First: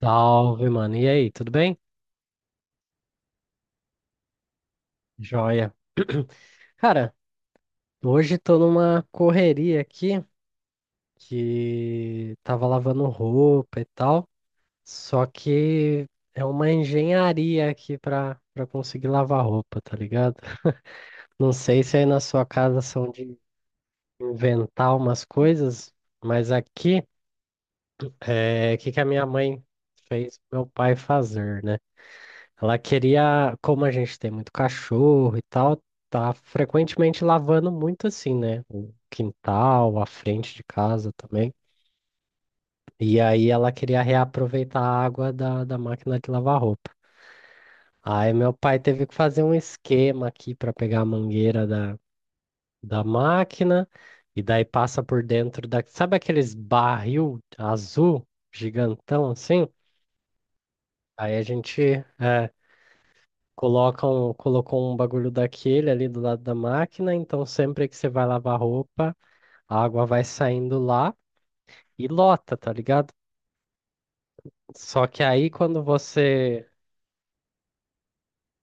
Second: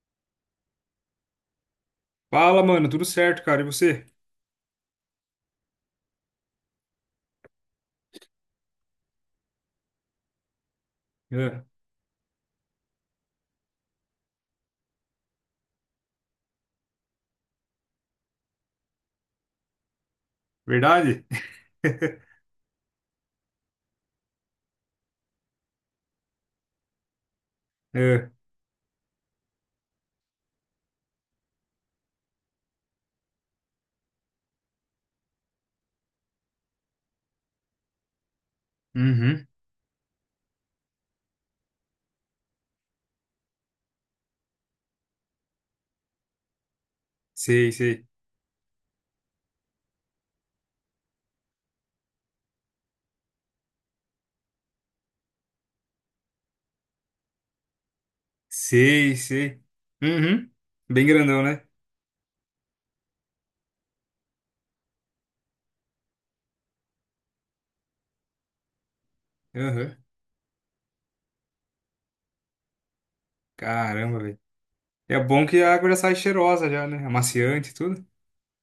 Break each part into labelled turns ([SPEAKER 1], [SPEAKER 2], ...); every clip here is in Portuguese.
[SPEAKER 1] Salve, mano. E aí, tudo bem?
[SPEAKER 2] Fala, mano, tudo certo, cara, e você?
[SPEAKER 1] Joia. Cara, hoje tô numa correria aqui
[SPEAKER 2] É,
[SPEAKER 1] que tava lavando roupa e tal, só que é uma engenharia aqui pra conseguir lavar roupa, tá ligado?
[SPEAKER 2] verdade?
[SPEAKER 1] Não sei se aí na sua casa são de inventar umas coisas, mas aqui
[SPEAKER 2] É,
[SPEAKER 1] é o que que a minha mãe fez meu pai fazer, né? Ela queria, como a gente tem muito cachorro e tal, tá frequentemente lavando muito assim, né? O
[SPEAKER 2] uhum,
[SPEAKER 1] quintal, a frente de casa também. E aí ela queria reaproveitar a água da máquina de lavar roupa.
[SPEAKER 2] sei, sei,
[SPEAKER 1] Aí meu pai teve que fazer um esquema aqui para pegar a mangueira da máquina e daí passa por dentro. Sabe aqueles barril azul
[SPEAKER 2] sei,
[SPEAKER 1] gigantão
[SPEAKER 2] sei,
[SPEAKER 1] assim?
[SPEAKER 2] uhum, bem
[SPEAKER 1] Aí
[SPEAKER 2] grandão,
[SPEAKER 1] a
[SPEAKER 2] né?
[SPEAKER 1] gente, é, colocou um bagulho daquele ali do lado da máquina, então sempre que você vai lavar roupa, a
[SPEAKER 2] Uhum.
[SPEAKER 1] água vai saindo lá e lota, tá ligado?
[SPEAKER 2] Caramba, velho.
[SPEAKER 1] Só
[SPEAKER 2] É
[SPEAKER 1] que
[SPEAKER 2] bom
[SPEAKER 1] aí
[SPEAKER 2] que a
[SPEAKER 1] quando
[SPEAKER 2] água já sai cheirosa
[SPEAKER 1] você.
[SPEAKER 2] já, né? Amaciante e tudo.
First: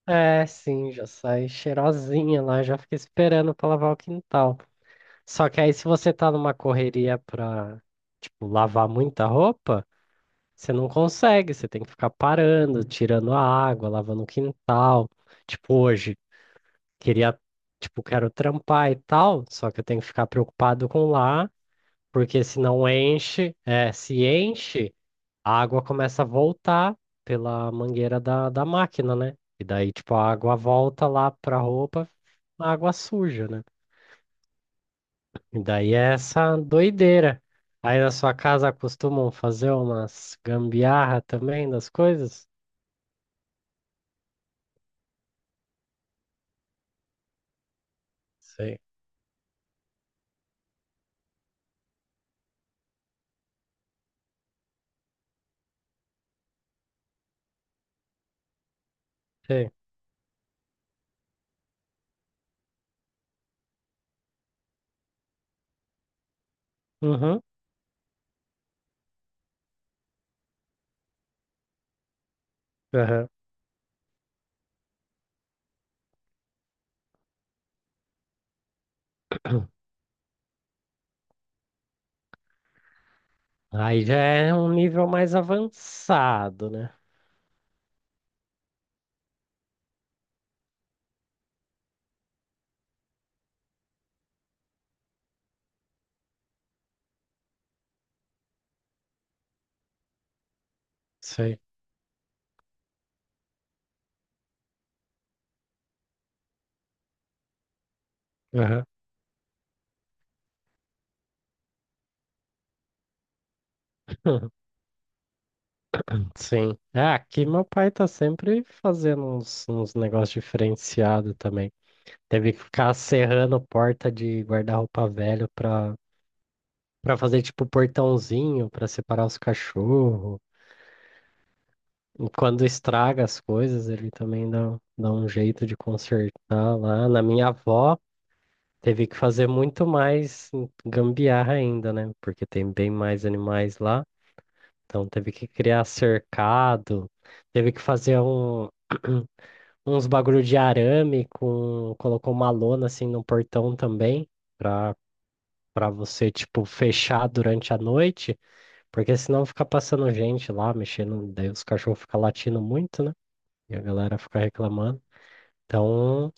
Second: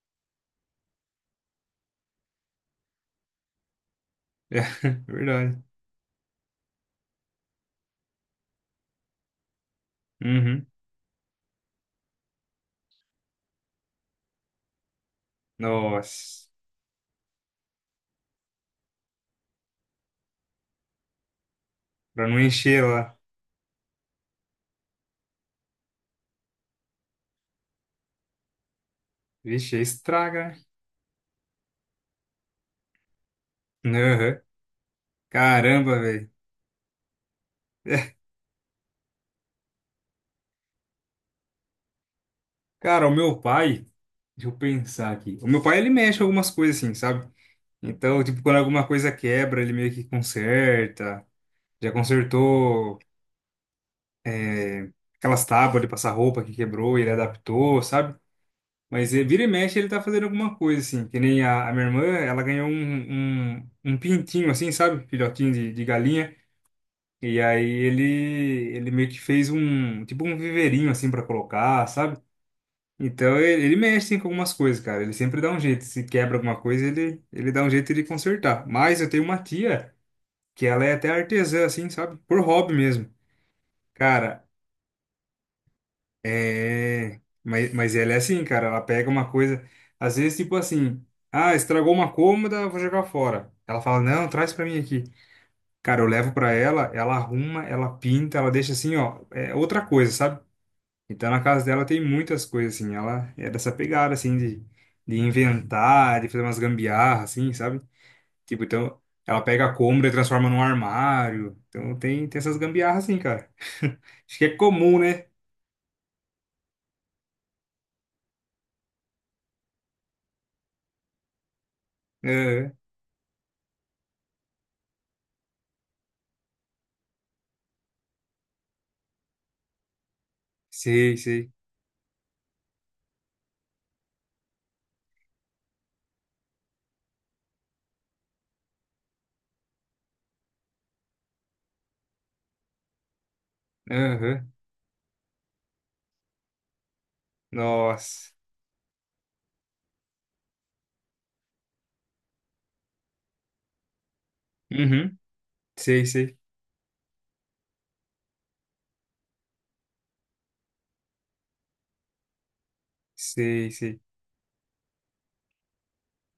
[SPEAKER 1] É, sim, já sai cheirosinha lá, já fica esperando pra lavar o quintal.
[SPEAKER 2] É,
[SPEAKER 1] Só que
[SPEAKER 2] verdade.
[SPEAKER 1] aí se você tá numa correria pra, tipo, lavar muita roupa,
[SPEAKER 2] Uhum.
[SPEAKER 1] você não consegue, você tem que ficar parando, tirando a água, lavando o quintal. Tipo hoje.
[SPEAKER 2] Nossa,
[SPEAKER 1] Queria, tipo, quero trampar e tal, só que eu tenho que ficar preocupado com lá,
[SPEAKER 2] pra não
[SPEAKER 1] porque se
[SPEAKER 2] encher
[SPEAKER 1] não
[SPEAKER 2] lá.
[SPEAKER 1] enche, se enche, a água começa a voltar pela mangueira da máquina, né? E
[SPEAKER 2] Vixe, aí
[SPEAKER 1] daí, tipo, a
[SPEAKER 2] estraga,
[SPEAKER 1] água volta lá pra roupa, a água suja, né?
[SPEAKER 2] né? Uhum.
[SPEAKER 1] E daí
[SPEAKER 2] Caramba,
[SPEAKER 1] é
[SPEAKER 2] velho.
[SPEAKER 1] essa doideira. Aí na sua casa costumam fazer umas gambiarra também das coisas?
[SPEAKER 2] Cara, o meu pai, deixa eu pensar aqui, o meu pai, ele mexe com algumas coisas assim, sabe? Então, tipo, quando
[SPEAKER 1] Sei,
[SPEAKER 2] alguma coisa quebra, ele meio que conserta. Já consertou é, aquelas tábuas de passar roupa que quebrou, ele adaptou, sabe? Mas vira e
[SPEAKER 1] sei.
[SPEAKER 2] mexe ele tá fazendo alguma coisa, assim. Que nem a minha irmã, ela ganhou um pintinho, assim, sabe? Filhotinho de galinha. E
[SPEAKER 1] Uhum,
[SPEAKER 2] aí ele meio que fez um, tipo um viveirinho, assim, pra colocar, sabe?
[SPEAKER 1] aham.
[SPEAKER 2] Então ele mexe, assim, com algumas coisas, cara. Ele sempre dá um jeito. Se quebra alguma coisa, ele dá um jeito de consertar. Mas eu tenho uma tia. Que ela é até artesã, assim, sabe? Por hobby mesmo.
[SPEAKER 1] Aí já
[SPEAKER 2] Cara,
[SPEAKER 1] é um nível mais avançado, né?
[SPEAKER 2] é. Mas ela é assim, cara, ela pega uma coisa. Às vezes, tipo assim, ah, estragou uma cômoda, vou jogar fora. Ela fala, não, traz pra mim aqui. Cara, eu levo pra ela, ela arruma, ela pinta, ela deixa assim, ó, é outra coisa, sabe? Então na
[SPEAKER 1] Sei.
[SPEAKER 2] casa dela tem muitas coisas, assim, ela é dessa pegada, assim, de inventar, de fazer umas gambiarras, assim, sabe? Tipo,
[SPEAKER 1] Aham.
[SPEAKER 2] então, ela pega a cômoda e transforma num armário. Então, tem, tem essas gambiarras assim, cara. Acho que é comum, né?
[SPEAKER 1] Sim. É, aqui meu pai tá sempre fazendo uns negócios diferenciados também. Teve que
[SPEAKER 2] Aham.
[SPEAKER 1] ficar serrando porta de guarda-roupa velho pra fazer tipo portãozinho pra separar os cachorros.
[SPEAKER 2] Sei, sei.
[SPEAKER 1] E quando estraga as coisas, ele também dá um jeito de consertar lá. Na minha avó, teve que fazer muito mais gambiarra ainda, né? Porque tem bem mais animais lá.
[SPEAKER 2] Aham.
[SPEAKER 1] Então teve que criar cercado, teve que fazer
[SPEAKER 2] Nossa.
[SPEAKER 1] uns bagulho de arame colocou uma lona assim no portão também, para
[SPEAKER 2] Uhum.
[SPEAKER 1] para
[SPEAKER 2] Sei,
[SPEAKER 1] você
[SPEAKER 2] sei.
[SPEAKER 1] tipo fechar durante a noite, porque senão fica passando gente lá mexendo, daí os cachorros ficam latindo muito, né?
[SPEAKER 2] Sei,
[SPEAKER 1] E a
[SPEAKER 2] sei.
[SPEAKER 1] galera fica reclamando. Então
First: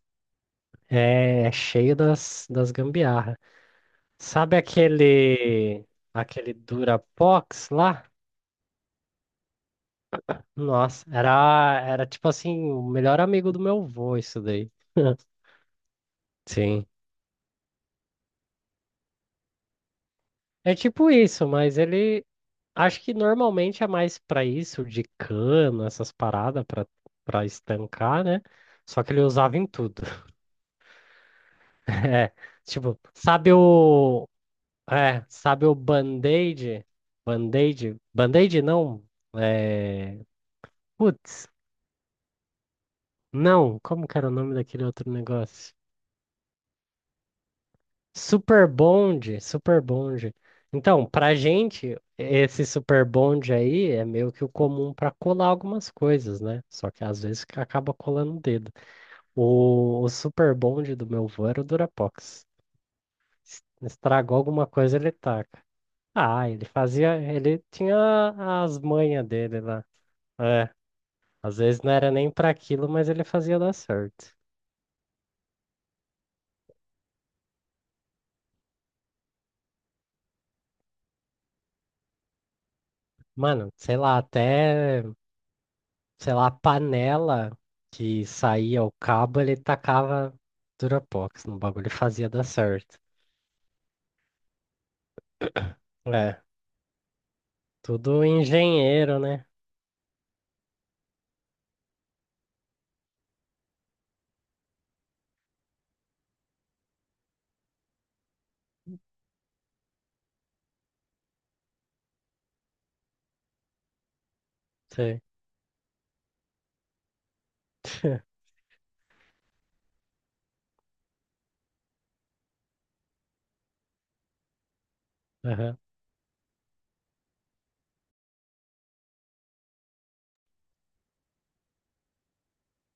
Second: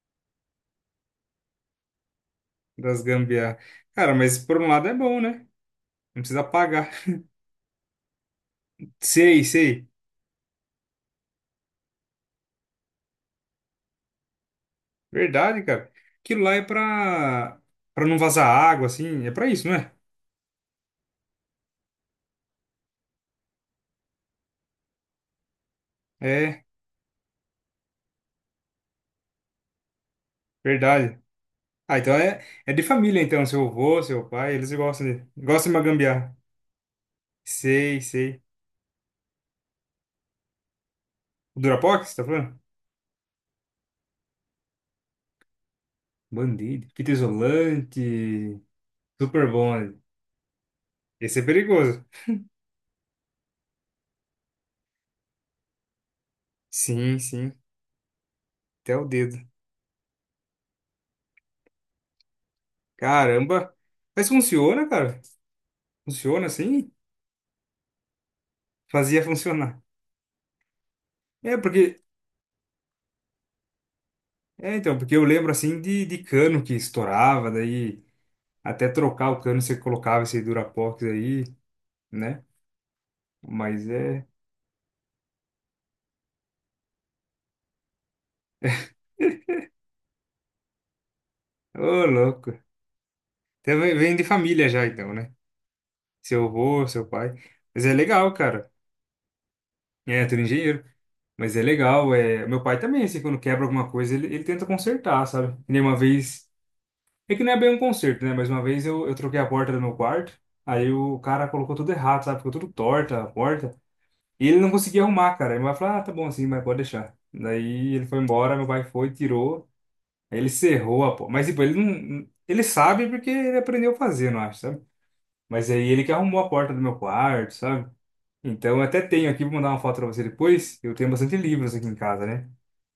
[SPEAKER 1] é cheio das
[SPEAKER 2] Das
[SPEAKER 1] gambiarra.
[SPEAKER 2] gambiarras. Cara, mas
[SPEAKER 1] Sabe
[SPEAKER 2] por um lado é bom, né?
[SPEAKER 1] aquele
[SPEAKER 2] Não precisa
[SPEAKER 1] aquele
[SPEAKER 2] pagar.
[SPEAKER 1] Durapox lá?
[SPEAKER 2] Sei, sei.
[SPEAKER 1] Nossa, era tipo assim, o melhor amigo do meu avô, isso daí.
[SPEAKER 2] Verdade, cara. Aquilo lá é
[SPEAKER 1] Sim.
[SPEAKER 2] pra, pra não vazar água, assim. É pra isso, não é?
[SPEAKER 1] É tipo isso, mas ele acho que normalmente é mais pra isso, de cano, essas paradas
[SPEAKER 2] É,
[SPEAKER 1] pra para estancar, né? Só que ele usava em tudo.
[SPEAKER 2] verdade. Ah, então
[SPEAKER 1] É,
[SPEAKER 2] é, é de
[SPEAKER 1] tipo,
[SPEAKER 2] família, então. Seu avô, seu pai, eles
[SPEAKER 1] sabe
[SPEAKER 2] gostam
[SPEAKER 1] o
[SPEAKER 2] de uma gambiarra.
[SPEAKER 1] Band-Aid? Band-Aid?
[SPEAKER 2] Sei, sei.
[SPEAKER 1] Band-Aid não. É, putz,
[SPEAKER 2] O Durapox, você tá falando?
[SPEAKER 1] não, como que era o nome daquele outro negócio?
[SPEAKER 2] Band-Aid, fita isolante.
[SPEAKER 1] Super bonde,
[SPEAKER 2] Super bom,
[SPEAKER 1] super
[SPEAKER 2] né?
[SPEAKER 1] bonde. Então, pra
[SPEAKER 2] Esse é
[SPEAKER 1] gente,
[SPEAKER 2] perigoso.
[SPEAKER 1] esse super bonde aí é meio que o comum para colar algumas coisas, né? Só que
[SPEAKER 2] Sim,
[SPEAKER 1] às vezes
[SPEAKER 2] sim.
[SPEAKER 1] que acaba colando o dedo.
[SPEAKER 2] Até o dedo.
[SPEAKER 1] O super bonde do meu avô era o Durapox.
[SPEAKER 2] Caramba. Mas
[SPEAKER 1] Estragou alguma
[SPEAKER 2] funciona,
[SPEAKER 1] coisa, ele
[SPEAKER 2] cara?
[SPEAKER 1] taca.
[SPEAKER 2] Funciona
[SPEAKER 1] Ah, ele
[SPEAKER 2] assim?
[SPEAKER 1] fazia, ele tinha as
[SPEAKER 2] Fazia
[SPEAKER 1] manhas dele
[SPEAKER 2] funcionar.
[SPEAKER 1] lá. É,
[SPEAKER 2] É,
[SPEAKER 1] às vezes
[SPEAKER 2] porque.
[SPEAKER 1] não era nem pra aquilo, mas ele fazia dar certo.
[SPEAKER 2] É, então, porque eu lembro assim de cano que estourava, daí até trocar o cano você colocava esse Durapox aí, né?
[SPEAKER 1] Mano,
[SPEAKER 2] Mas
[SPEAKER 1] sei lá,
[SPEAKER 2] é.
[SPEAKER 1] até. Sei lá, a panela que saía o cabo, ele tacava Durapox no bagulho e
[SPEAKER 2] Ô,
[SPEAKER 1] fazia dar
[SPEAKER 2] louco.
[SPEAKER 1] certo.
[SPEAKER 2] Até vem de família já, então, né?
[SPEAKER 1] É,
[SPEAKER 2] Seu avô, seu pai. Mas é
[SPEAKER 1] tudo
[SPEAKER 2] legal, cara.
[SPEAKER 1] engenheiro, né?
[SPEAKER 2] É, tu é engenheiro. Mas é legal, é... Meu pai também, assim, quando quebra alguma coisa, ele tenta consertar, sabe? E nem uma vez... É que não é bem um conserto, né? Mas uma vez eu troquei a porta do meu quarto, aí o cara colocou tudo errado, sabe? Ficou tudo torta a porta, e ele não conseguia
[SPEAKER 1] Sei.
[SPEAKER 2] arrumar, cara. Aí meu pai falou, ah, tá bom assim, mas pode deixar. Daí ele foi embora, meu pai foi, tirou, aí ele cerrou a porta. Mas, tipo, ele não... Ele sabe porque ele aprendeu a fazer, não acho, sabe? Mas
[SPEAKER 1] Aham.
[SPEAKER 2] aí ele que arrumou a porta do meu quarto, sabe? Então, eu até tenho aqui, vou mandar uma foto pra você depois. Eu tenho bastante livros aqui em casa, né?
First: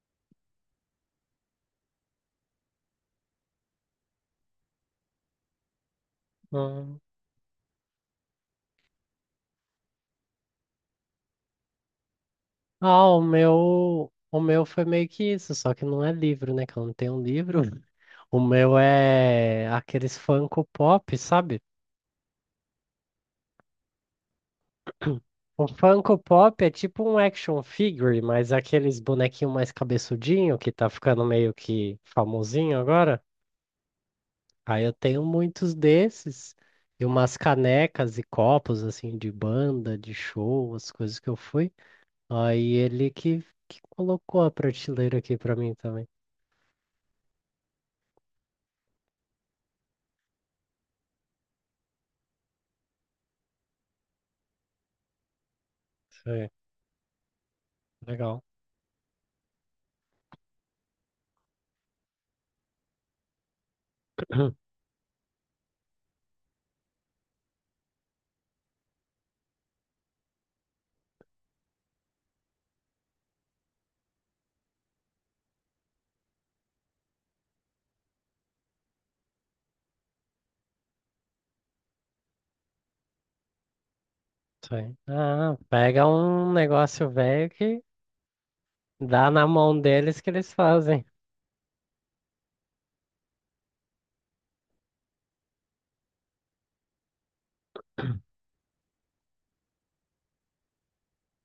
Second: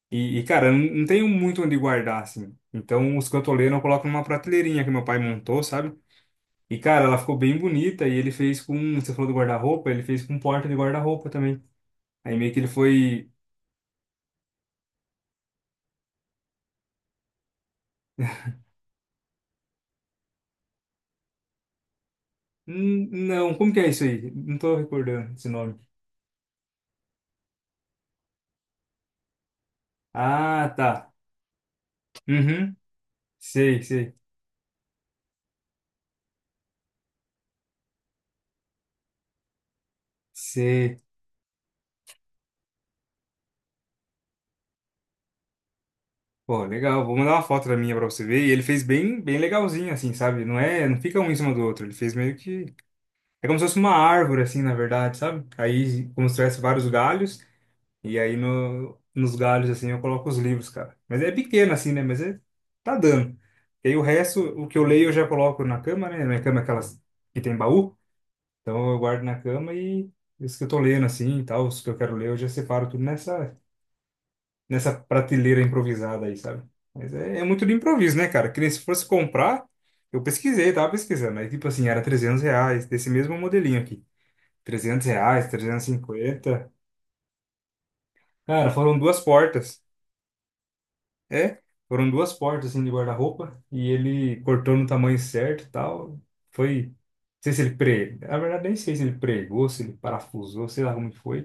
[SPEAKER 2] Cara, eu não tenho muito onde guardar, assim. Então, os cantoleiros eu coloco numa prateleirinha que meu pai montou, sabe? E,
[SPEAKER 1] Hum.
[SPEAKER 2] cara, ela ficou bem bonita e ele fez com. Você falou do guarda-roupa, ele fez com porta de guarda-roupa também. Aí meio que ele
[SPEAKER 1] Ah, o
[SPEAKER 2] foi.
[SPEAKER 1] meu, o meu foi meio que isso, só que não é livro, né? Que eu não tenho um livro. O meu é aqueles Funko Pop, sabe?
[SPEAKER 2] Não, como que é isso aí? Não tô recordando esse
[SPEAKER 1] O
[SPEAKER 2] nome.
[SPEAKER 1] Funko Pop é tipo um action figure, mas é aqueles bonequinho mais cabeçudinho
[SPEAKER 2] Ah,
[SPEAKER 1] que tá
[SPEAKER 2] tá.
[SPEAKER 1] ficando meio que
[SPEAKER 2] Uhum.
[SPEAKER 1] famosinho agora.
[SPEAKER 2] Sei, sei,
[SPEAKER 1] Aí eu tenho muitos desses e umas canecas e copos assim de banda, de show, as
[SPEAKER 2] sei.
[SPEAKER 1] coisas que eu fui. Aí ele que colocou a prateleira aqui pra mim também.
[SPEAKER 2] Pô, legal. Vou mandar uma foto da minha pra você ver. E ele fez bem, bem legalzinho, assim, sabe? Não é, não fica um em cima do outro. Ele fez meio que é como se fosse uma árvore, assim, na verdade, sabe? Aí, como se
[SPEAKER 1] Sei,
[SPEAKER 2] tivesse vários galhos, e aí
[SPEAKER 1] legal.
[SPEAKER 2] no, nos galhos, assim, eu coloco os livros, cara. Mas é pequeno, assim, né? Mas é, tá dando. E aí o resto, o que eu leio, eu já coloco na cama, né? Minha cama é aquelas que tem baú, então eu guardo na cama e os que eu tô lendo, assim, e tal, os que eu quero ler, eu já separo tudo nessa prateleira improvisada aí, sabe? Mas é, é muito do improviso, né, cara? Que nem se fosse comprar, eu pesquisei, tava pesquisando. Aí, tipo assim, era 300 reais, desse mesmo modelinho aqui,
[SPEAKER 1] Sei.
[SPEAKER 2] 300 reais,
[SPEAKER 1] Ah,
[SPEAKER 2] trezentos e
[SPEAKER 1] pega um
[SPEAKER 2] cinquenta.
[SPEAKER 1] negócio velho que
[SPEAKER 2] Cara, foram duas
[SPEAKER 1] dá na mão
[SPEAKER 2] portas.
[SPEAKER 1] deles que eles fazem.
[SPEAKER 2] É, foram duas portas assim de guarda-roupa e ele cortou no tamanho certo e tal. Foi, não sei se ele pre, na verdade nem sei se ele pregou, se ele parafusou, sei lá como que foi.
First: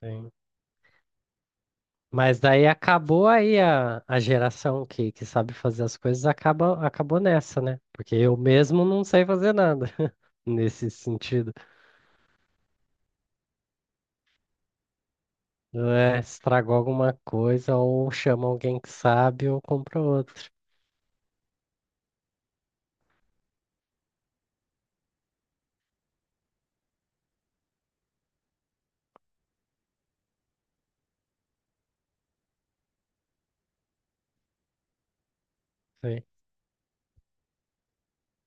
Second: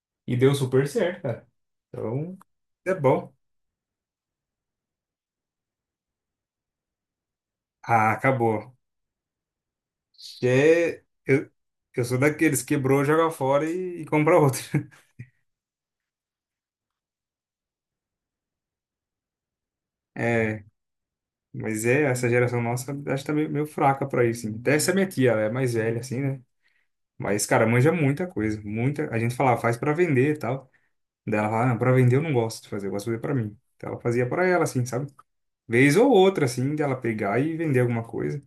[SPEAKER 1] Sim.
[SPEAKER 2] E deu super certo, cara. Então,
[SPEAKER 1] Mas daí
[SPEAKER 2] é
[SPEAKER 1] acabou
[SPEAKER 2] bom.
[SPEAKER 1] aí a geração que sabe fazer as coisas acabou nessa, né?
[SPEAKER 2] Ah,
[SPEAKER 1] Porque eu
[SPEAKER 2] acabou.
[SPEAKER 1] mesmo não sei fazer nada nesse
[SPEAKER 2] É,
[SPEAKER 1] sentido.
[SPEAKER 2] eu sou daqueles quebrou, joga fora e compra outro.
[SPEAKER 1] É, estragou alguma coisa, ou chama alguém que sabe, ou compra outro.
[SPEAKER 2] É, mas é, essa geração nossa acho que tá meio, meio fraca pra isso. Assim. Até essa minha tia, ela é mais velha, assim, né? Mas, cara, manja muita coisa, muita. A gente falava, faz pra vender e tal. Daí ela falava, não, pra vender eu não gosto de fazer, eu gosto de fazer pra mim. Então ela fazia pra ela, assim, sabe? Vez ou
[SPEAKER 1] Sim.
[SPEAKER 2] outra, assim, dela pegar e vender alguma coisa.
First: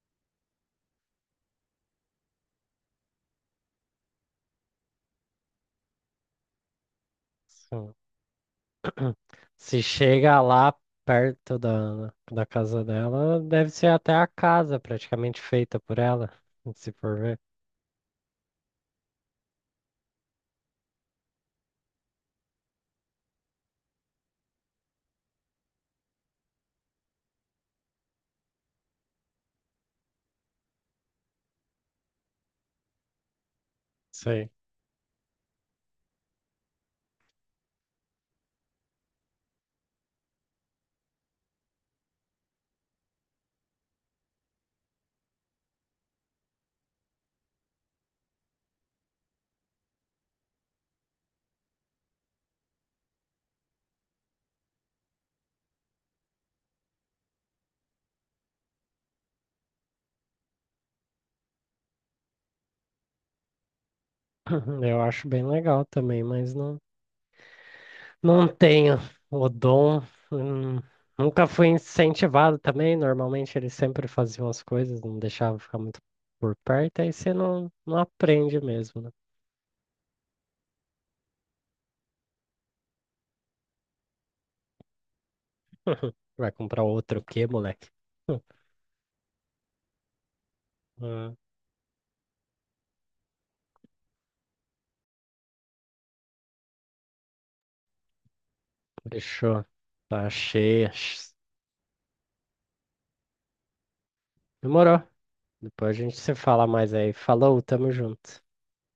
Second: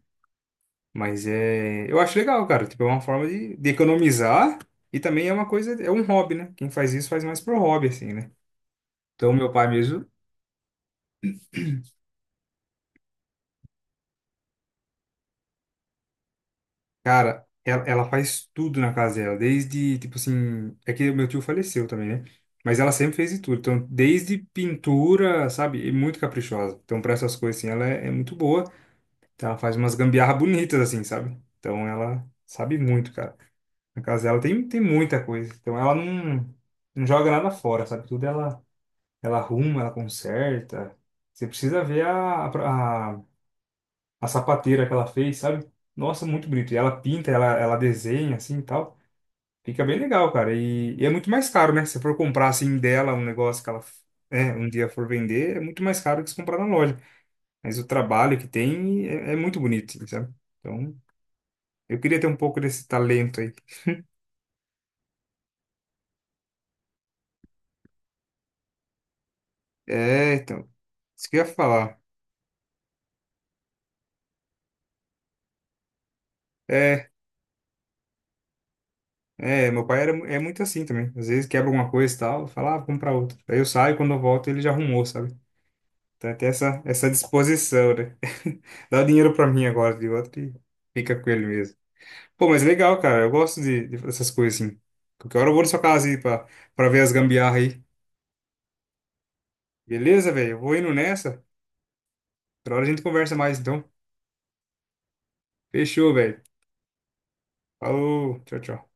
[SPEAKER 2] Mas é. Eu acho legal, cara. Tipo, é uma forma de economizar e também é uma coisa, é um hobby, né? Quem faz isso faz mais pro hobby,
[SPEAKER 1] Sim.
[SPEAKER 2] assim, né? Então, meu pai
[SPEAKER 1] Se
[SPEAKER 2] mesmo
[SPEAKER 1] chega lá perto da casa dela, deve ser até a casa praticamente feita por ela, se for ver.
[SPEAKER 2] cara, ela faz tudo na casa dela, desde, tipo assim, é que meu tio faleceu também, né? Mas ela sempre fez de tudo, então, desde pintura, sabe? E muito caprichosa. Então, para essas coisas, assim, ela é, é muito boa. Então, ela faz umas gambiarra bonitas, assim, sabe? Então, ela sabe muito, cara. Na casa dela
[SPEAKER 1] Sei.
[SPEAKER 2] tem, tem muita coisa. Então, ela não, não joga nada fora, sabe? Tudo ela, ela arruma, ela conserta. Você precisa ver a, a sapateira que ela fez, sabe? Nossa, muito bonito. E ela pinta, ela desenha assim e tal. Fica bem legal, cara. E é muito mais caro, né? Se você for comprar assim dela um negócio que ela, né, um dia for vender, é muito mais caro que se comprar na loja. Mas o trabalho que tem é, é muito bonito, assim, sabe? Então, eu queria ter um pouco desse talento aí.
[SPEAKER 1] Eu acho bem legal também, mas não tenho o dom.
[SPEAKER 2] É, então,
[SPEAKER 1] hum,
[SPEAKER 2] isso que eu ia
[SPEAKER 1] Nunca fui
[SPEAKER 2] falar.
[SPEAKER 1] incentivado também. Normalmente eles sempre faziam as coisas, não deixavam ficar muito por perto,
[SPEAKER 2] É,
[SPEAKER 1] aí você não aprende mesmo, né?
[SPEAKER 2] meu pai era, mu- é muito assim também. Às vezes quebra alguma coisa e tal, fala, ah, vou comprar outra. Aí eu saio, quando eu volto ele já arrumou, sabe? Então tem
[SPEAKER 1] Vai
[SPEAKER 2] essa,
[SPEAKER 1] comprar
[SPEAKER 2] essa
[SPEAKER 1] outro o quê, moleque?
[SPEAKER 2] disposição, né? Dá o dinheiro pra mim agora de outro e fica com
[SPEAKER 1] Ah,
[SPEAKER 2] ele mesmo. Pô, mas legal, cara. Eu gosto de dessas coisas assim. Qualquer hora eu vou na sua casa aí pra, pra ver as gambiarra aí.
[SPEAKER 1] fechou. Tá
[SPEAKER 2] Beleza, velho? Eu vou
[SPEAKER 1] cheia.
[SPEAKER 2] indo nessa. Outra hora a gente conversa mais, então.
[SPEAKER 1] Demorou. Depois a
[SPEAKER 2] Fechou,
[SPEAKER 1] gente se
[SPEAKER 2] velho.
[SPEAKER 1] fala mais aí. Falou, tamo
[SPEAKER 2] Falou.
[SPEAKER 1] junto.
[SPEAKER 2] Tchau, tchau.